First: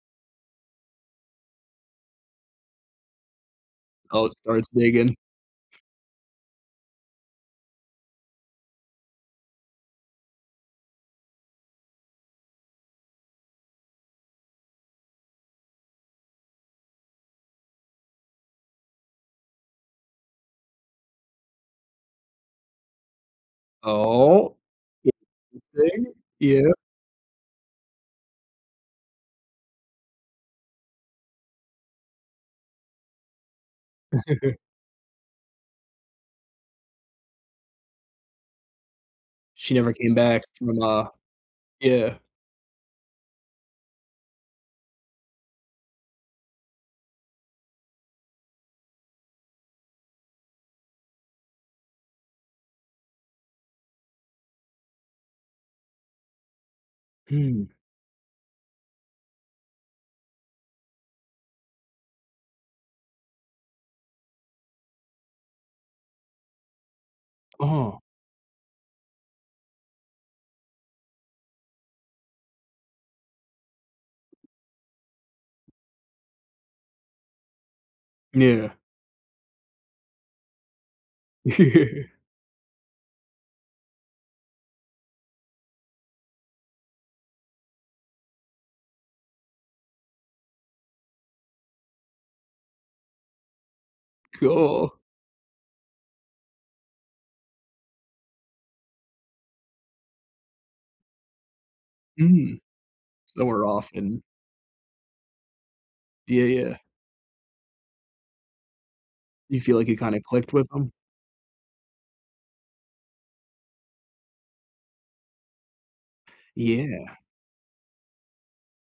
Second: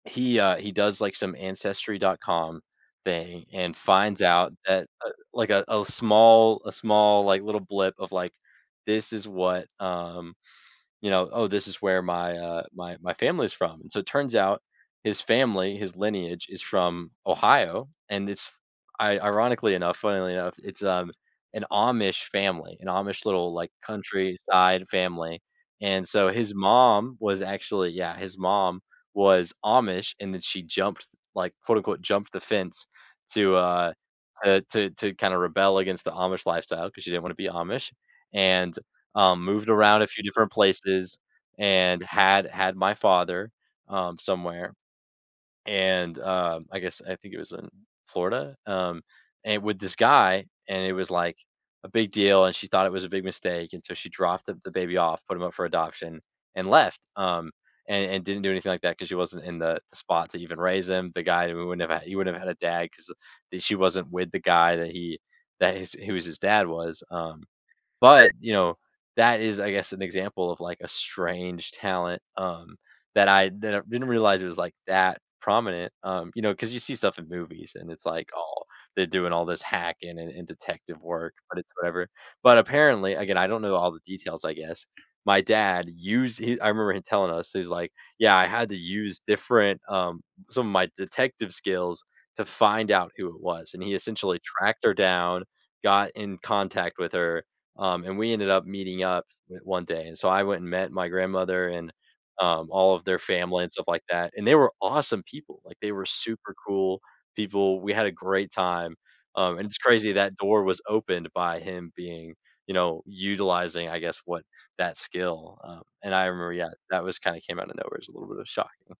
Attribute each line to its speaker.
Speaker 1: He uh, he does like some Ancestry.com thing and finds
Speaker 2: Oh,
Speaker 1: out
Speaker 2: starts
Speaker 1: that, uh,
Speaker 2: digging.
Speaker 1: like, a a small a small, like, little blip of like, "This is what" um, you know, "Oh, this is where my," uh, "my my family is from," and so it turns out, his family, his lineage is from Ohio, and it's i ironically enough, funnily enough, it's, um, an Amish family, an Amish little, like,
Speaker 2: Oh? Oh,
Speaker 1: countryside family,
Speaker 2: you see?
Speaker 1: and so his
Speaker 2: Yep.
Speaker 1: mom was actually yeah, his mom was Amish, and then she jumped like, quote, unquote, "jumped the fence," to, uh, to to to kinda rebel against the Amish lifestyle, 'cause she didn't wanna be Amish and, uh, moved
Speaker 2: She never
Speaker 1: around a
Speaker 2: came
Speaker 1: few
Speaker 2: back
Speaker 1: different
Speaker 2: from a
Speaker 1: places and
Speaker 2: Yeah.
Speaker 1: had had my father, um, somewhere, and, uh, I guess I think it was in Florida, um, and with this guy, and it was like, a big deal, and she thought it was a big mistake, and so she dropped the the baby off, put him up for adoption, and left, um,
Speaker 2: Hmm.
Speaker 1: and and didn't do anything like that 'cause she wasn't in the the spot to even raise him. The guy who wouldn't have he wouldn't have had a dad 'cause she wasn't with the guy that he that his who was his dad was, um,
Speaker 2: Ah.
Speaker 1: but, you know, that is, I guess, an example of, like, a strange talent, um, that I didn't didn't realize it was, like, that prominent, um, you know, 'cause you see stuff in movies, and it's like, "Oh,
Speaker 2: Yeah.
Speaker 1: they're doing all this hacking and and detective work, but it's whatever," but, apparently, again, I don't know all the details, I guess. My dad used he I remember him telling us, he's like, "Yeah, I had to use different" um, "some of my detective skills to find out who it was," and he essentially tracked her
Speaker 2: Cool.
Speaker 1: down, got in contact with her, um, and we ended up meeting up one day, and so I went and met my grandmother and,
Speaker 2: Hmm,
Speaker 1: um, all of their
Speaker 2: so
Speaker 1: family
Speaker 2: we're
Speaker 1: and stuff
Speaker 2: off
Speaker 1: like
Speaker 2: and
Speaker 1: that, and they were awesome people, like, they were
Speaker 2: Yeah,
Speaker 1: super
Speaker 2: yeah.
Speaker 1: cool people, we had a great time, um,
Speaker 2: You
Speaker 1: and
Speaker 2: feel
Speaker 1: it's
Speaker 2: like you
Speaker 1: crazy
Speaker 2: kinda
Speaker 1: that
Speaker 2: clicked
Speaker 1: door
Speaker 2: with
Speaker 1: was
Speaker 2: 'em?
Speaker 1: opened by him being you know, utilizing, I guess, what that skill, um and I remember Yeah, that was
Speaker 2: Yeah.
Speaker 1: kinda came out of nowhere, it's a little bit of shock, mm.